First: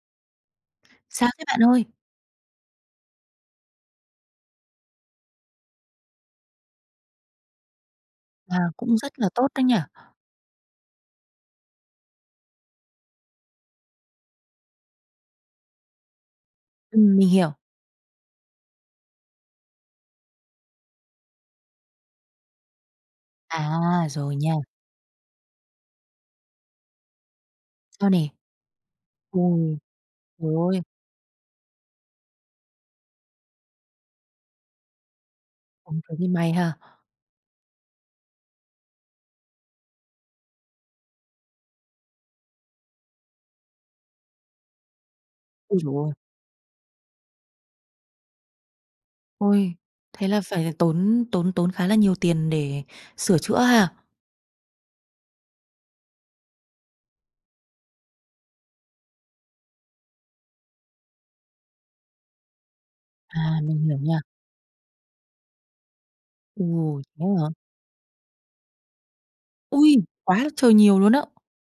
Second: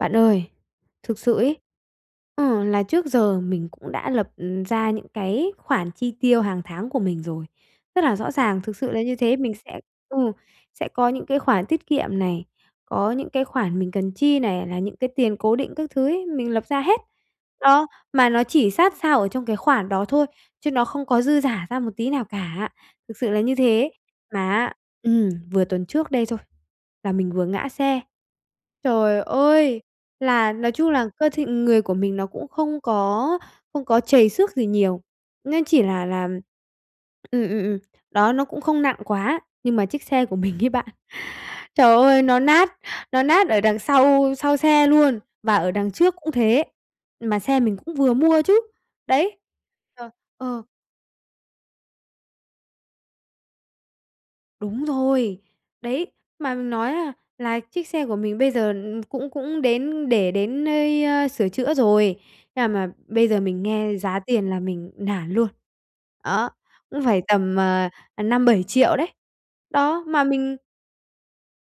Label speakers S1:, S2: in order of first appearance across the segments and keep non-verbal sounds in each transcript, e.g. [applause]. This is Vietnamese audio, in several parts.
S1: Bạn ơi, thực
S2: Sao
S1: sự
S2: thế
S1: ấy,
S2: bạn ơi?
S1: ừ, là trước giờ mình cũng đã lập, ừm, ra những cái khoản chi tiêu hàng tháng của mình rồi, rất là rõ
S2: À,
S1: ràng, thực sự
S2: cũng
S1: là như
S2: rất là
S1: thế.
S2: tốt
S1: Mình
S2: đấy nhỉ.
S1: sẽ ừ, sẽ có những cái khoản tiết kiệm này, có những cái khoản mình cần chi này, là những cái tiền cố định các thứ ấy, mình lập ra hết.
S2: Ừm, mình hiểu.
S1: Đó, mà nó chỉ sát sao ở trong cái khoản đó thôi chứ nó không có dư dả ra một tí nào cả, thực sự là như thế.
S2: À, rồi
S1: Mà
S2: nha.
S1: á ừm, vừa tuần trước đây thôi là mình vừa ngã xe.
S2: Sao nè?
S1: Trời
S2: Ừ.
S1: ơi! Là
S2: Trời
S1: nói
S2: ơi!
S1: chung là cơ thể người của mình nó cũng không có không có trầy xước gì nhiều, nên chỉ
S2: Ừ,
S1: là
S2: thế
S1: là
S2: thì may ha.
S1: ừm, ừm, ừm, đó, nó cũng không nặng quá, nhưng mà chiếc xe của mình ấy bạn, trời ơi, nó nát nó nát ở đằng sau sau xe luôn, và ở
S2: Ôi
S1: đằng
S2: giời ơi!
S1: trước cũng thế, mà xe mình cũng vừa mua chứ. Đấy!
S2: Ôi!
S1: Ờ,
S2: Thế là
S1: ờ.
S2: phải tốn tốn tốn khá là nhiều tiền để sửa chữa ha?
S1: Đúng rồi! Đấy, mà mình nói á là chiếc xe của mình bây giờ cũng cũng đến để đến nơi, ơ, sửa chữa rồi, nhưng mà mà bây giờ
S2: À,
S1: mình
S2: mình
S1: nghe
S2: hiểu
S1: giá
S2: nha.
S1: tiền là mình nản luôn, đó,
S2: Ừ,
S1: cũng phải
S2: thế hả?
S1: tầm, ờ, ờ, 5.000.000-7.000.000 đấy.
S2: Ôi!
S1: Đó, mà
S2: Quá là
S1: mình
S2: trời nhiều luôn á!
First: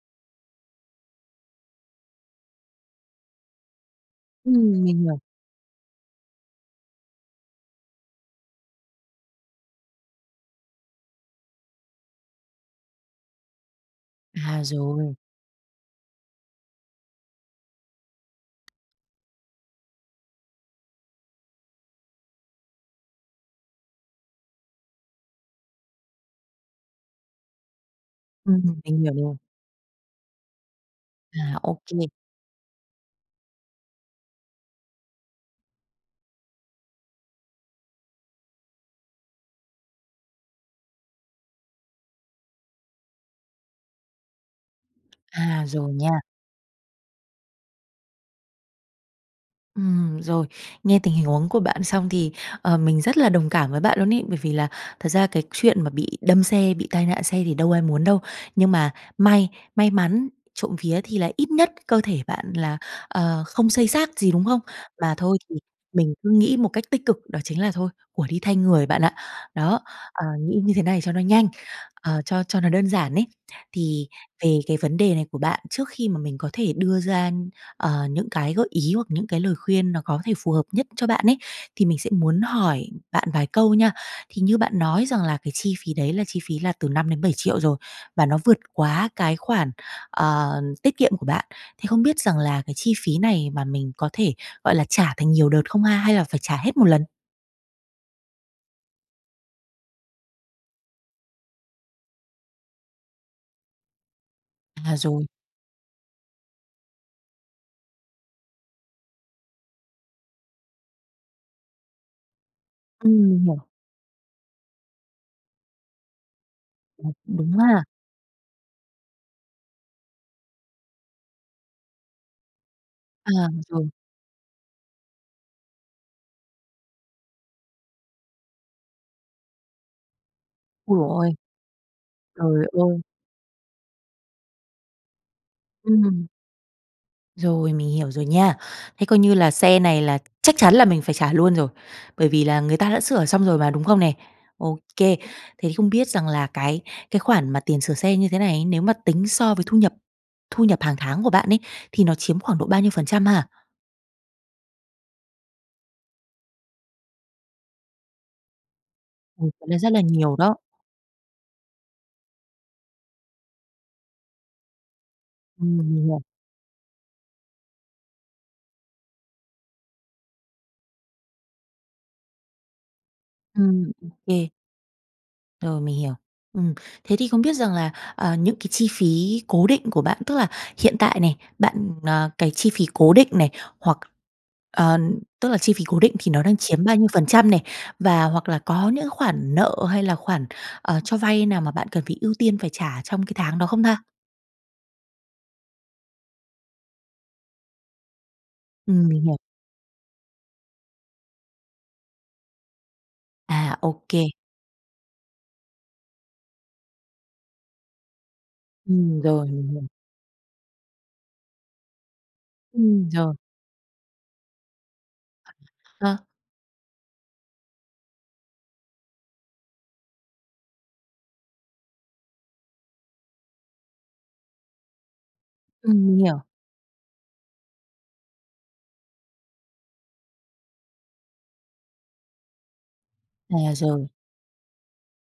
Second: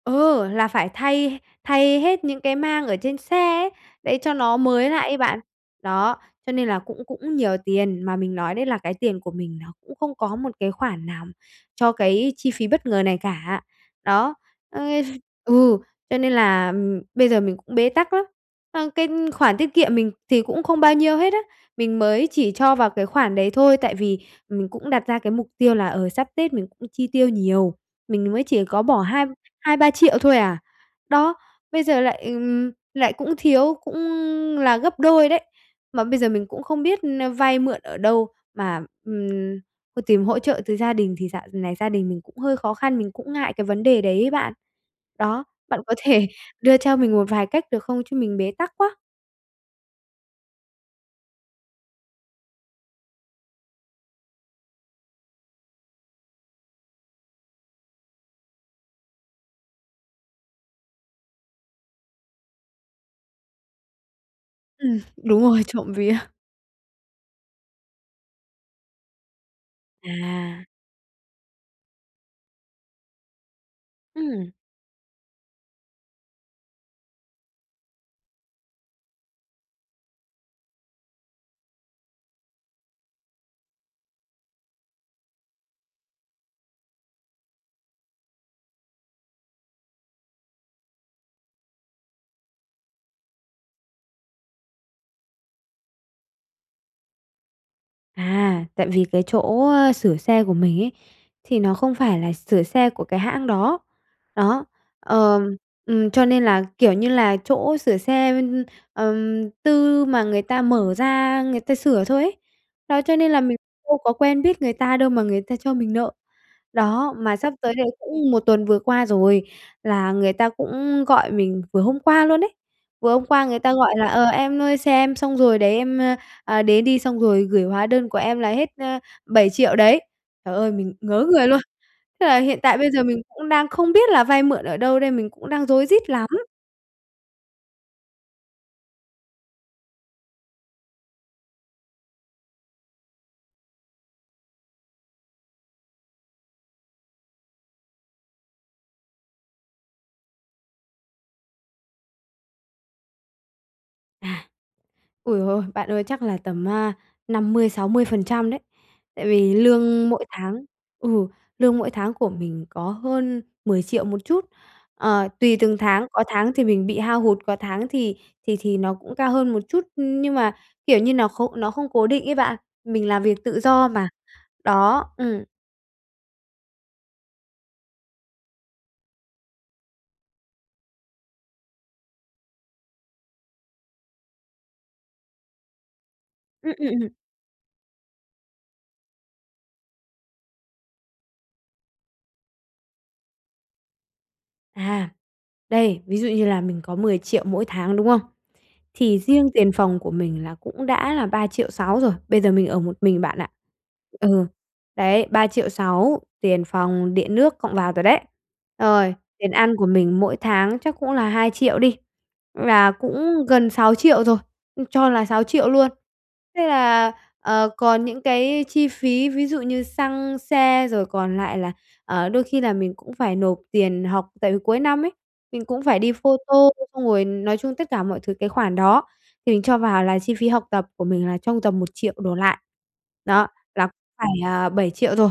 S1: Ừ, là phải thay thay hết những cái mang ở trên xe ấy, để cho nó
S2: Ừm,
S1: mới
S2: mình
S1: lại ấy
S2: hiểu.
S1: bạn. Đó, cho nên là cũng cũng nhiều tiền, mà mình nói đấy là cái tiền của mình nó cũng không có một cái khoản nào cho cái chi phí bất ngờ này cả. Đó,
S2: À,
S1: ơ
S2: rồi.
S1: ừ, cho nên là, ừm, bây giờ mình cũng bế tắc lắm. Ờ, cái khoản tiết kiệm mình thì cũng không bao nhiêu hết á, mình mới chỉ cho vào cái khoản đấy thôi, tại vì mình cũng đặt ra cái mục tiêu là, ờ, sắp Tết mình cũng chi tiêu nhiều, mình mới chỉ
S2: Ừm,
S1: có
S2: mình
S1: bỏ
S2: hiểu
S1: hai
S2: rồi.
S1: hai ba triệu thôi à. Đó,
S2: À,
S1: bây giờ
S2: OK.
S1: lại, ừm, lại cũng thiếu, cũng là gấp đôi đấy. Mà bây giờ mình cũng không biết n vay mượn ở đâu mà, ừm, ơ, tìm hỗ trợ từ gia đình thì dạo này gia đình mình cũng hơi khó khăn, mình cũng ngại cái vấn đề đấy ấy bạn. Đó,
S2: À,
S1: bạn
S2: rồi
S1: có
S2: nha.
S1: thể đưa cho mình một vài cách được không chứ mình bế tắc quá.
S2: Ừm, rồi, nghe tình hình huống của bạn xong thì, ờ, mình rất là đồng cảm với bạn luôn ấy, bởi vì là thật ra cái chuyện mà bị đâm xe, bị tai nạn xe thì đâu ai muốn đâu. Nhưng mà may may mắn trộm vía thì lại ít nhất cơ thể bạn là, ờ, không xây xát gì, đúng không?
S1: Ừm,
S2: Mà thôi
S1: đúng
S2: thì
S1: rồi, trộm
S2: mình
S1: vía.
S2: cứ
S1: [laughs]
S2: nghĩ một cách tích cực đó chính là "thôi, của đi thay người" bạn ạ. Đó, ờ, nghĩ
S1: À.
S2: như thế này cho nó nhanh, ờ, cho cho nó đơn giản ấy. Thì
S1: Ừm.
S2: về cái vấn đề này của bạn, trước khi mà mình có thể đưa ra, ờ, những cái gợi ý hoặc những cái lời khuyên nó có thể phù hợp nhất cho bạn ấy, thì mình sẽ muốn hỏi bạn vài câu nha. Thì như bạn nói rằng là cái chi phí đấy là chi phí là từ 5.000.000-7.000.000 rồi, và nó vượt quá cái khoản, ờ, tiết kiệm của bạn, thì không biết rằng là cái chi phí này mà mình có thể, gọi là, trả thành nhiều đợt không ha, hay là phải trả hết một lần?
S1: À, tại vì cái chỗ, ơ, sửa xe của mình ấy, thì nó không phải là sửa xe của cái hãng đó. Đó,
S2: À, rồi.
S1: ờ, ừm, cho nên là, kiểu như là, chỗ sửa xe, ừm, tư mà người ta mở ra người ta sửa thôi ấy. Đó cho
S2: Ừm,
S1: nên
S2: mình
S1: là mình
S2: hiểu.
S1: đâu có quen biết người ta đâu mà người ta cho mình nợ.
S2: À, cũng
S1: Đó, mà
S2: đúng
S1: sắp tới
S2: ha.
S1: đây cũng một tuần vừa qua rồi, là người ta cũng gọi mình vừa hôm qua luôn ấy. Vừa hôm
S2: À,
S1: qua người ta
S2: rồi.
S1: gọi là: "Ờ, em ơi xe em xong rồi đấy, em, ơ, à, đến đi", xong rồi gửi hóa đơn của em là hết, a, 7.000.000 đấy. Trời ơi, mình
S2: Ôi giời
S1: ngớ
S2: ơi!
S1: người luôn. Thế là hiện
S2: Trời
S1: tại bây
S2: ơi!
S1: giờ mình cũng đang không biết là vay mượn ở đâu đây, mình cũng đang rối rít
S2: Ừm.
S1: lắm.
S2: Rồi, mình hiểu rồi nha. Thế coi như là xe này là chắc chắn là mình phải trả luôn rồi. Bởi vì là người ta đã sửa xong rồi mà, đúng không nè? Ô kê, thế không biết rằng là cái cái khoản mà tiền sửa xe như thế này, nếu mà tính so với thu nhập thu nhập hàng tháng của bạn ấy, thì nó chiếm khoảng độ bao nhiêu phần trăm ha?
S1: À! Ui, ôi, bạn ơi! Chắc là tầm á, 50%-60% đấy. Tại
S2: Ồ!
S1: vì
S2: Cũng đã rất là
S1: lương mỗi
S2: nhiều đó.
S1: tháng ừ, lương mỗi tháng của mình có hơn 10.000.000 một chút. Ờ, tùy
S2: Ừm,
S1: từng
S2: mình
S1: tháng,
S2: hiểu.
S1: có tháng thì mình bị hao hụt, có tháng thì thì thì nó cũng cao hơn một chút nhưng mà, kiểu như, nó khô nó không cố định ấy bạn, mình làm việc tự do
S2: Ừm, ô
S1: mà.
S2: kê.
S1: Đó, ừm.
S2: Rồi, mình hiểu. Ừm. Thế thì không biết rằng là, à, những cái chi phí cố định của bạn, tức là hiện tại này, bạn, ờ, cái chi phí cố định này, hoặc ờ, tức là, chi phí cố định thì nó đang
S1: Ừm,
S2: chiếm
S1: ừm,
S2: bao nhiêu
S1: ừm.
S2: phần trăm này? Và hoặc là có những khoản nợ hay là khoản, à, cho vay nào mà bạn cần phải ưu tiên phải trả trong cái tháng đó không ta?
S1: À, đây, ví dụ như là mình có 10.000.000 mỗi tháng, đúng không?
S2: Ừm,
S1: Thì
S2: mình hiểu.
S1: riêng tiền phòng của mình là cũng đã là 3.600.000 rồi, bây giờ mình ở một mình bạn ạ.
S2: À, ô kê.
S1: Ừ, đấy, 3.600.000 tiền phòng, điện nước cộng vào rồi đấy. Rồi
S2: Ừm, rồi,
S1: tiền
S2: mình
S1: ăn
S2: hiểu.
S1: của mình mỗi tháng chắc cũng là 2.000.000 đi, là
S2: Ừm, rồi.
S1: cũng gần 6.000.000 rồi, ừ, cho là 6.000.000 luôn.
S2: Ờ.
S1: Thế là, ờ, còn những cái chi phí ví dụ như xăng xe rồi còn lại là, ờ, đôi khi là mình cũng phải nộp tiền học, tại vì cuối năm ấy, mình cũng phải
S2: Ừm,
S1: đi
S2: mình hiểu.
S1: phô-tô, xong rồi nói chung tất cả mọi thứ cái khoản đó, mình cho vào là chi phí học tập của mình là trong tầm 1.000.000 đổ lại. Đó,
S2: À,
S1: là cũng
S2: rồi.
S1: phải, à, 7.000.000 rồi,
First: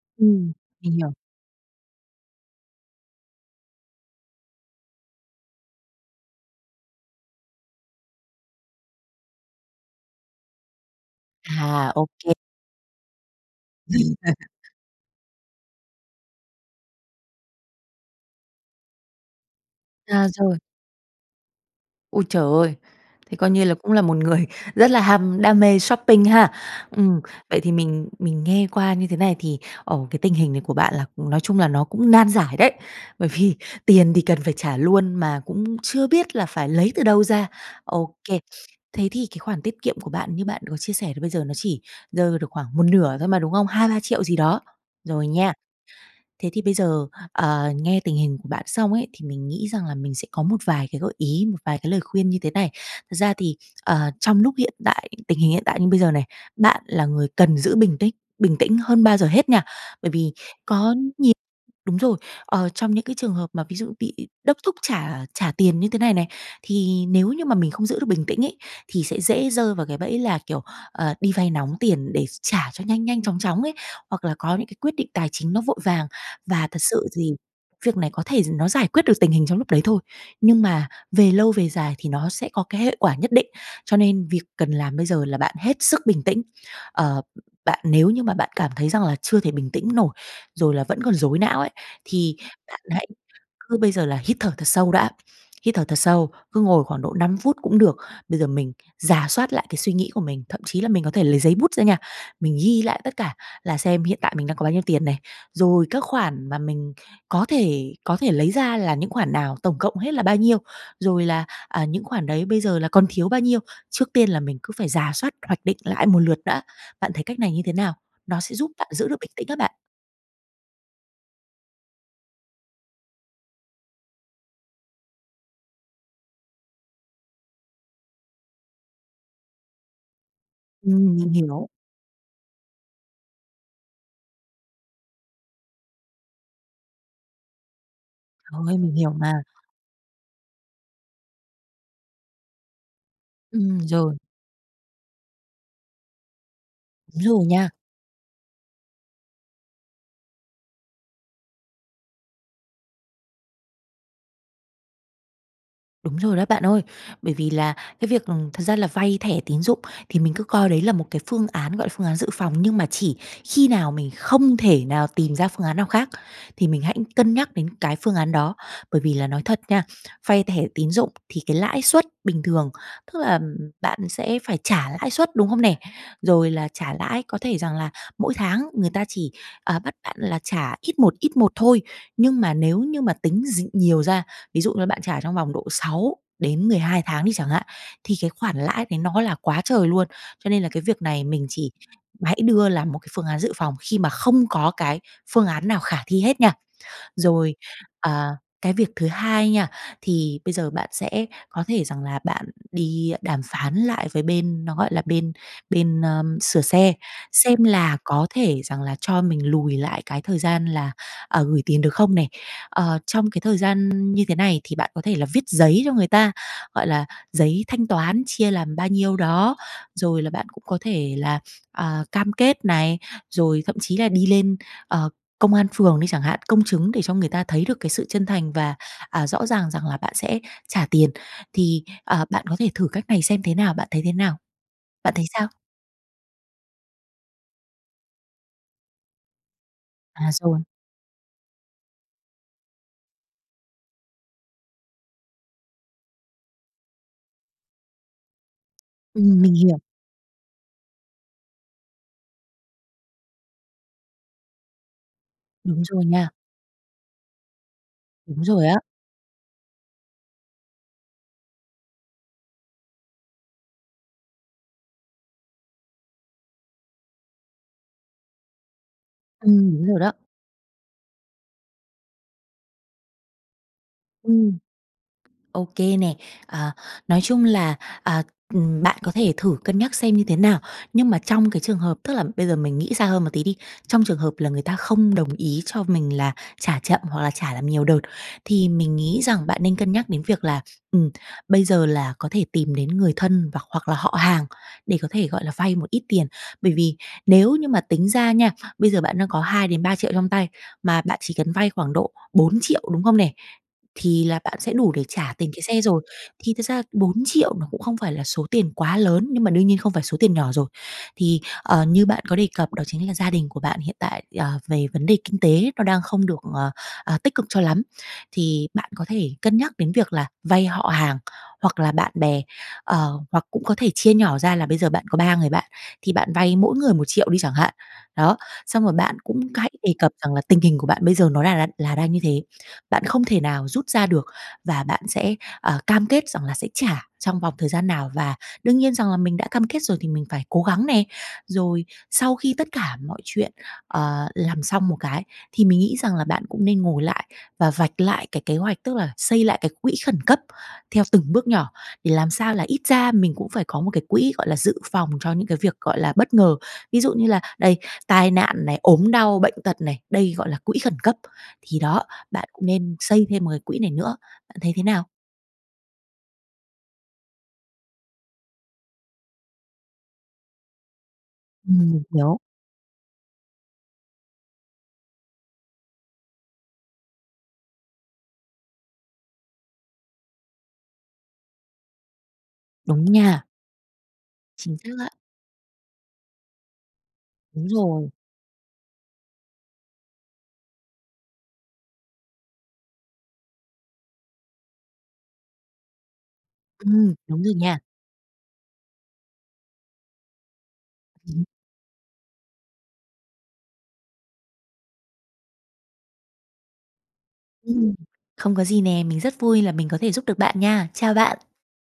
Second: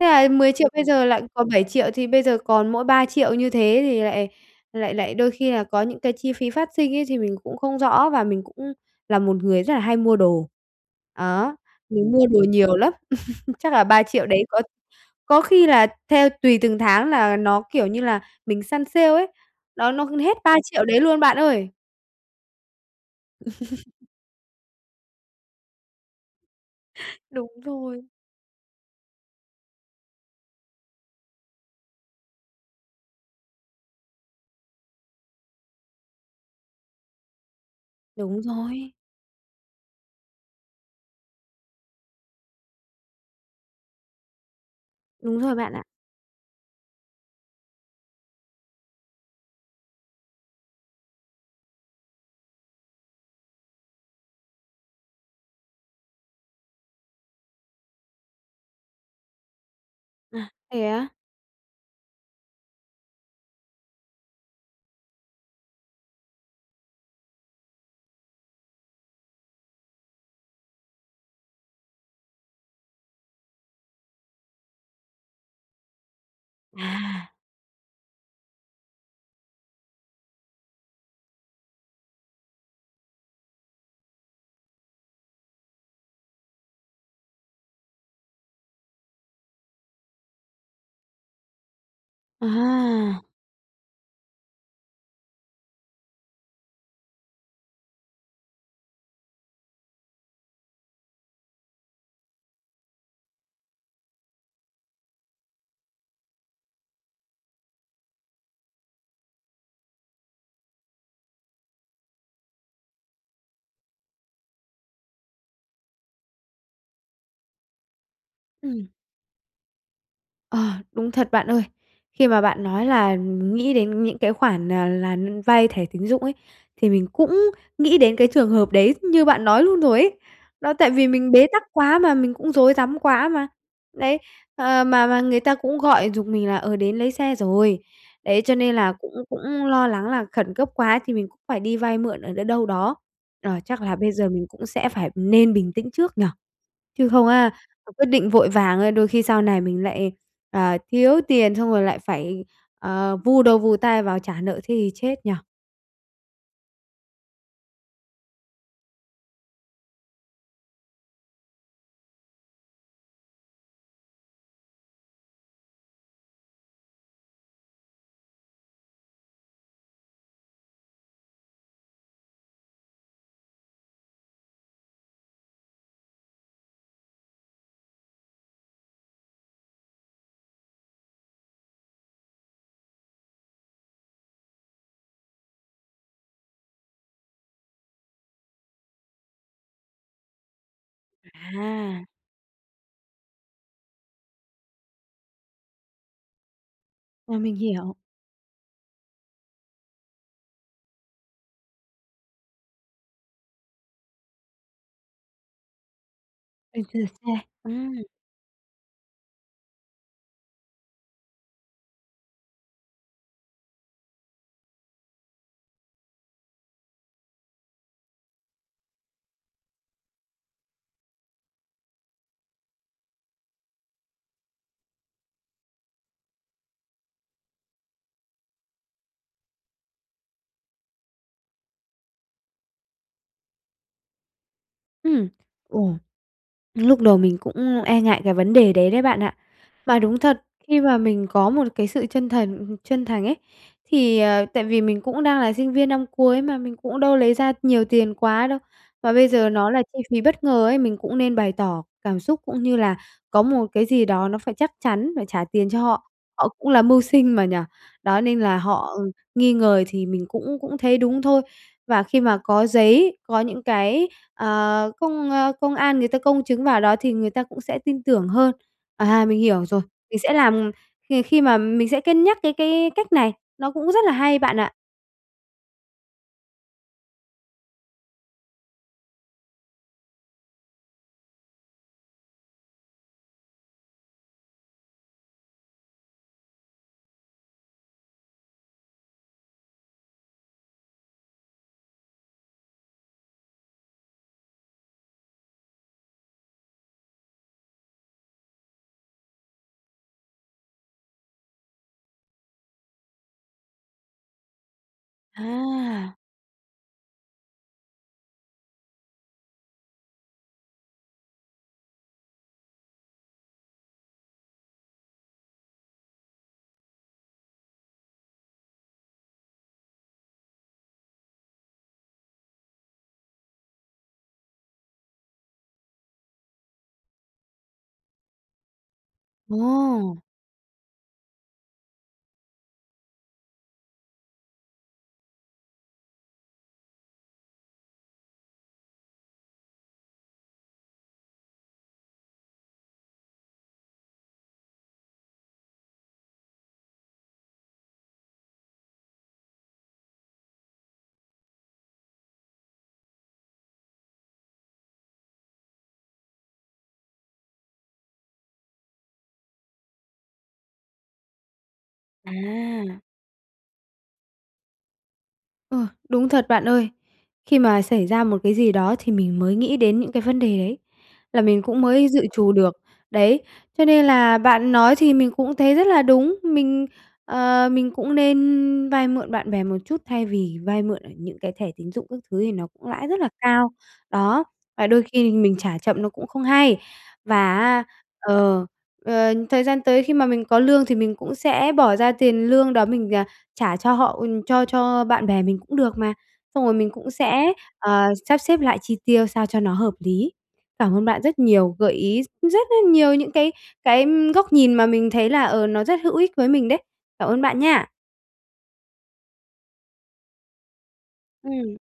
S1: thế là
S2: Ừm,
S1: 10.000.000 bây
S2: mình
S1: giờ
S2: hiểu.
S1: lại còn 7.000.000 thì bây giờ còn mỗi 3.000.000 như thế thì lại lại lại đôi khi là có những cái chi phí phát sinh ấy thì mình cũng không rõ và mình cũng là một người rất là hay mua đồ. Á,
S2: À, ô
S1: mình mua
S2: kê.
S1: đồ nhiều lắm, [laughs] chắc là 3.000.000 đấy có
S2: [laughs]
S1: có khi là theo tùy từng tháng là nó kiểu như là mình săn sale ấy, đó, nó gần
S2: À,
S1: hết ba
S2: rồi.
S1: triệu đấy luôn bạn ơi.
S2: Ôi trời ơi, thế coi như là cũng là
S1: [laughs]
S2: một người rất là ham đam mê shopping ha. Ừm,
S1: Đúng
S2: vậy thì
S1: rồi.
S2: mình mình nghe qua như thế này thì, ờ, cái tình hình này của bạn là, nói chung là nó cũng nan giải đấy. Bởi vì tiền thì cần phải trả luôn mà cũng chưa biết là phải lấy từ đâu ra. Ô kê.
S1: Đúng rồi.
S2: Thế thì cái khoản tiết kiệm của bạn như bạn có chia sẻ thì bây giờ nó chỉ rơi ra được khoảng một nửa thôi mà, đúng không? 2-3 triệu gì đó, rồi
S1: Đúng
S2: nha.
S1: rồi bạn ạ.
S2: Thế thì bây giờ, ờ, nghe tình hình của bạn xong ấy, thì mình nghĩ rằng là mình sẽ có một vài cái gợi ý, một vài cái lời khuyên như thế này. Thật ra thì, ờ, trong lúc hiện tại tình hình hiện tại như bây giờ này, bạn là người cần giữ bình tính bình tĩnh hơn bao giờ hết nha, bởi vì
S1: À, thế
S2: có
S1: á?
S2: nhiều đúng rồi, ờ, trong những cái trường hợp mà ví dụ bị đốc thúc trả trả tiền như thế này này, thì nếu như mà mình không giữ được bình tĩnh ấy, thì sẽ dễ rơi vào cái bẫy là, kiểu, ờ, đi vay nóng tiền để trả cho nhanh nhanh chóng chóng ấy, hoặc là có những cái quyết định tài chính nó vội vàng. Và thật sự
S1: À!
S2: thì việc này có thể nó giải quyết được tình hình trong lúc đấy thôi, nhưng mà về lâu về dài thì nó sẽ có cái hệ quả nhất định, cho nên việc cần làm bây giờ là bạn hết sức bình tĩnh. Ờ, bạn nếu như mà bạn cảm thấy rằng là chưa thể bình tĩnh nổi, rồi là vẫn còn rối não ấy, thì bạn hãy
S1: À!
S2: cứ bây giờ là hít thở thật sâu đã, hít thở thật sâu, cứ ngồi khoảng độ 5 phút cũng được. Bây giờ mình rà soát lại cái suy nghĩ của mình, thậm chí là mình có thể lấy giấy bút ra nha, mình ghi lại tất cả là xem hiện tại mình đang có bao nhiêu tiền này. Rồi các khoản mà mình có thể có thể lấy ra là những khoản nào, tổng cộng hết là bao nhiêu, rồi là, à, những khoản đấy bây giờ là còn thiếu bao nhiêu, trước tiên là mình cứ phải rà soát, hoạch định lại một lượt đã. Bạn thấy cách này như thế nào? Nó sẽ giúp bạn
S1: Ừm.
S2: giữ được bình tĩnh á bạn.
S1: Ờ, đúng thật bạn ơi. Khi mà bạn nói là nghĩ đến những cái khoản, à, là vay thẻ tín dụng ấy, thì mình cũng nghĩ đến cái trường hợp đấy như bạn nói luôn rồi ấy. Đó, tại vì
S2: Ừm, mình
S1: mình bế tắc
S2: hiểu.
S1: quá mà, mình cũng rối rắm quá mà. Đấy, ờ, mà mà người ta cũng gọi giục mình là, ờ, đến lấy xe rồi. Đấy, cho
S2: Trời
S1: nên
S2: ơi, mình
S1: là
S2: hiểu
S1: cũng cũng
S2: mà.
S1: lo lắng là khẩn cấp quá thì mình cũng phải đi vay mượn ở ở đâu đâu đó. Ờ,
S2: Ừm,
S1: chắc là bây
S2: rồi.
S1: giờ mình cũng sẽ phải nên bình tĩnh trước nhỉ, chứ
S2: Đúng
S1: không
S2: rồi
S1: á,
S2: nha.
S1: mà quyết định vội vàng đôi khi sau này mình lại, ờ, thiếu tiền xong rồi lại phải, à, vùi đầu vùi tai vào trả nợ thế thì chết nhỉ.
S2: Đúng rồi đó bạn ơi. Bởi vì là cái việc, ừm, thật ra là vay thẻ tín dụng thì mình cứ coi đấy là một cái phương án, gọi là, phương án dự phòng, nhưng mà chỉ khi nào mình không thể nào tìm ra phương án nào khác thì mình hãy cân nhắc đến cái phương án đó. Bởi vì là nói thật nha, vay thẻ tín dụng thì cái lãi suất bình thường, tức là bạn sẽ phải trả lãi suất, đúng không nè? Rồi là trả lãi có thể rằng là mỗi tháng người ta chỉ, ờ, bắt bạn là trả ít một, ít một thôi. Nhưng mà nếu như mà tính d nhiều ra, ví dụ như bạn trả trong vòng độ 6 đến 12 tháng đi chẳng hạn, thì cái khoản lãi đấy nó là quá trời luôn. Cho nên là cái việc này mình chỉ
S1: À.
S2: hãy đưa làm một cái phương án dự phòng khi mà không có cái phương án nào khả thi hết nha.
S1: À,
S2: Rồi,
S1: mình hiểu.
S2: ờ, cái việc thứ hai nha, thì bây giờ bạn sẽ có thể rằng là bạn đi đàm phán lại với bên nó, gọi là, bên, à, bên sửa
S1: Bên
S2: xe,
S1: sửa xe.
S2: xem
S1: Ừm.
S2: là có thể rằng là cho mình lùi lại cái thời gian là, ờ, gửi tiền được không nè. Ờ, trong cái thời gian như thế này thì bạn có thể là viết giấy cho người ta, gọi là, giấy thanh toán chia làm bao nhiêu đó, rồi là bạn cũng có thể là, à, cam kết này, rồi thậm chí là đi lên, ờ, công an phường đi chẳng hạn, công chứng để cho người ta thấy được cái sự chân thành và, à, rõ ràng rằng là bạn sẽ trả tiền. Thì, à, bạn có thể thử cách này xem thế nào, bạn thấy thế nào? Bạn thấy
S1: Ừm,
S2: sao?
S1: ồ, lúc đầu mình cũng e ngại cái vấn đề đấy đấy bạn ạ. Mà đúng
S2: À,
S1: thật,
S2: rồi.
S1: khi mà mình có một cái sự chân thần chân thành ấy, thì, ờ, tại vì mình cũng đang là sinh viên năm cuối mà, mình cũng đâu lấy ra nhiều tiền quá đâu. Mà bây
S2: Ừm,
S1: giờ
S2: Mình
S1: nó
S2: hiểu.
S1: là chi phí bất ngờ ấy, mình cũng nên bày tỏ cảm xúc cũng như là có một cái gì đó nó phải chắc chắn phải trả tiền cho
S2: Đúng rồi
S1: họ,
S2: nha.
S1: họ cũng là mưu sinh mà, nhỉ. Đó, nên
S2: Đúng
S1: là
S2: rồi á.
S1: họ nghi ngờ thì mình cũng cũng thấy đúng thôi. Và khi mà có giấy, có những cái, ờ, công a công an người ta công chứng vào đó thì người ta cũng sẽ tin tưởng hơn. À, mình hiểu
S2: Ừm,
S1: rồi.
S2: đúng rồi đó.
S1: Mình sẽ làm khi khi mà mình sẽ cân nhắc cái cái cách này, nó cũng rất là hay, bạn
S2: Ừm.
S1: ạ.
S2: Ô kê nè, ờ, nói chung là, à, ừm, bạn có thể thử cân nhắc xem như thế nào. Nhưng mà trong cái trường hợp tức là, bây giờ mình nghĩ xa hơn một tí đi. Trong trường hợp là người ta không đồng ý cho mình là trả chậm hoặc là trả làm nhiều đợt thì mình nghĩ rằng bạn nên cân nhắc đến việc là, ừm, bây giờ là có thể tìm đến người thân và hoặc là họ hàng để có thể, gọi là, vay một ít tiền. Bởi vì nếu như mà tính ra nha, bây giờ bạn đang có 2.000.000 đến 3.000.000 trong tay mà bạn chỉ cần vay khoảng độ 4.000.000, đúng không nè? Thì là bạn sẽ đủ để trả tiền cái xe rồi.
S1: À.
S2: Thì thực ra 4.000.000 nó cũng không phải là số tiền quá lớn, nhưng mà đương nhiên không phải là số tiền nhỏ rồi. Thì, ờ, như bạn có đề cập đó chính là gia đình của bạn hiện tại, ờ, về vấn đề kinh tế nó đang không được, ờ, ờ, tích cực cho lắm, thì bạn có thể cân nhắc đến việc là vay họ hàng, hoặc là bạn bè, ờ, hoặc cũng có thể chia nhỏ ra là bây giờ bạn có 3 người bạn, thì bạn vay mỗi người 1.000.000 đi chẳng hạn. Đó, xong rồi bạn cũng hãy đề cập
S1: Ồ.
S2: rằng là tình hình của bạn bây giờ nó là là là đang như thế. Bạn không thể nào rút ra được và bạn sẽ, ờ, cam kết rằng là sẽ trả trong vòng thời gian nào và đương nhiên rằng là mình đã cam kết rồi thì mình phải cố gắng nè. Rồi sau khi tất cả mọi chuyện, ờ, làm xong một cái, thì mình nghĩ rằng là bạn cũng nên ngồi lại và vạch lại cái kế hoạch, tức là xây lại cái quỹ khẩn cấp theo từng bước nhỏ, thì làm sao là ít ra mình cũng phải có một cái quỹ, gọi là, dự phòng cho những cái việc, gọi là, bất ngờ. Ví dụ như là đây, tai nạn này, ốm đau, bệnh tật này, đây gọi là quỹ khẩn cấp. Thì đó, bạn cũng nên
S1: À.
S2: xây thêm một cái quỹ này nữa. Bạn thấy thế nào?
S1: Ờ, đúng thật bạn ơi. Khi mà xảy ra một cái gì đó thì mình mới nghĩ đến những cái vấn đề đấy, là mình cũng
S2: Ừm,
S1: mới dự
S2: hiểu.
S1: trù được, đấy. Cho nên là bạn nói thì mình cũng thấy rất là đúng, mình ờ, mình cũng nên vay mượn bạn bè một chút thay vì vay mượn ở những cái thẻ tín dụng các thứ thì nó cũng
S2: Đúng
S1: lãi rất là
S2: nha.
S1: cao. Đó,
S2: Chính
S1: và
S2: xác
S1: đôi khi
S2: á.
S1: thì mình trả chậm nó cũng không hay. Và
S2: Đúng
S1: á,
S2: rồi.
S1: ờ, ờ, thời gian tới khi mà mình có lương thì mình cũng sẽ bỏ ra tiền lương đó mình, à, trả cho họ cho cho bạn bè mình cũng được mà. Xong rồi mình cũng
S2: Ừm, đúng
S1: sẽ,
S2: rồi nha.
S1: ờ, sắp xếp lại chi tiêu sao cho nó hợp lý. Cảm ơn bạn rất
S2: [unintelligible]
S1: nhiều, gợi ý rất, rất nhiều những cái cái góc nhìn mà mình thấy là, ờ, nó rất hữu ích với mình đấy. Cảm ơn bạn nha.
S2: Ừm, không có gì nè, mình rất vui là mình có thể giúp được bạn nha. Chào bạn.
S1: Ừm.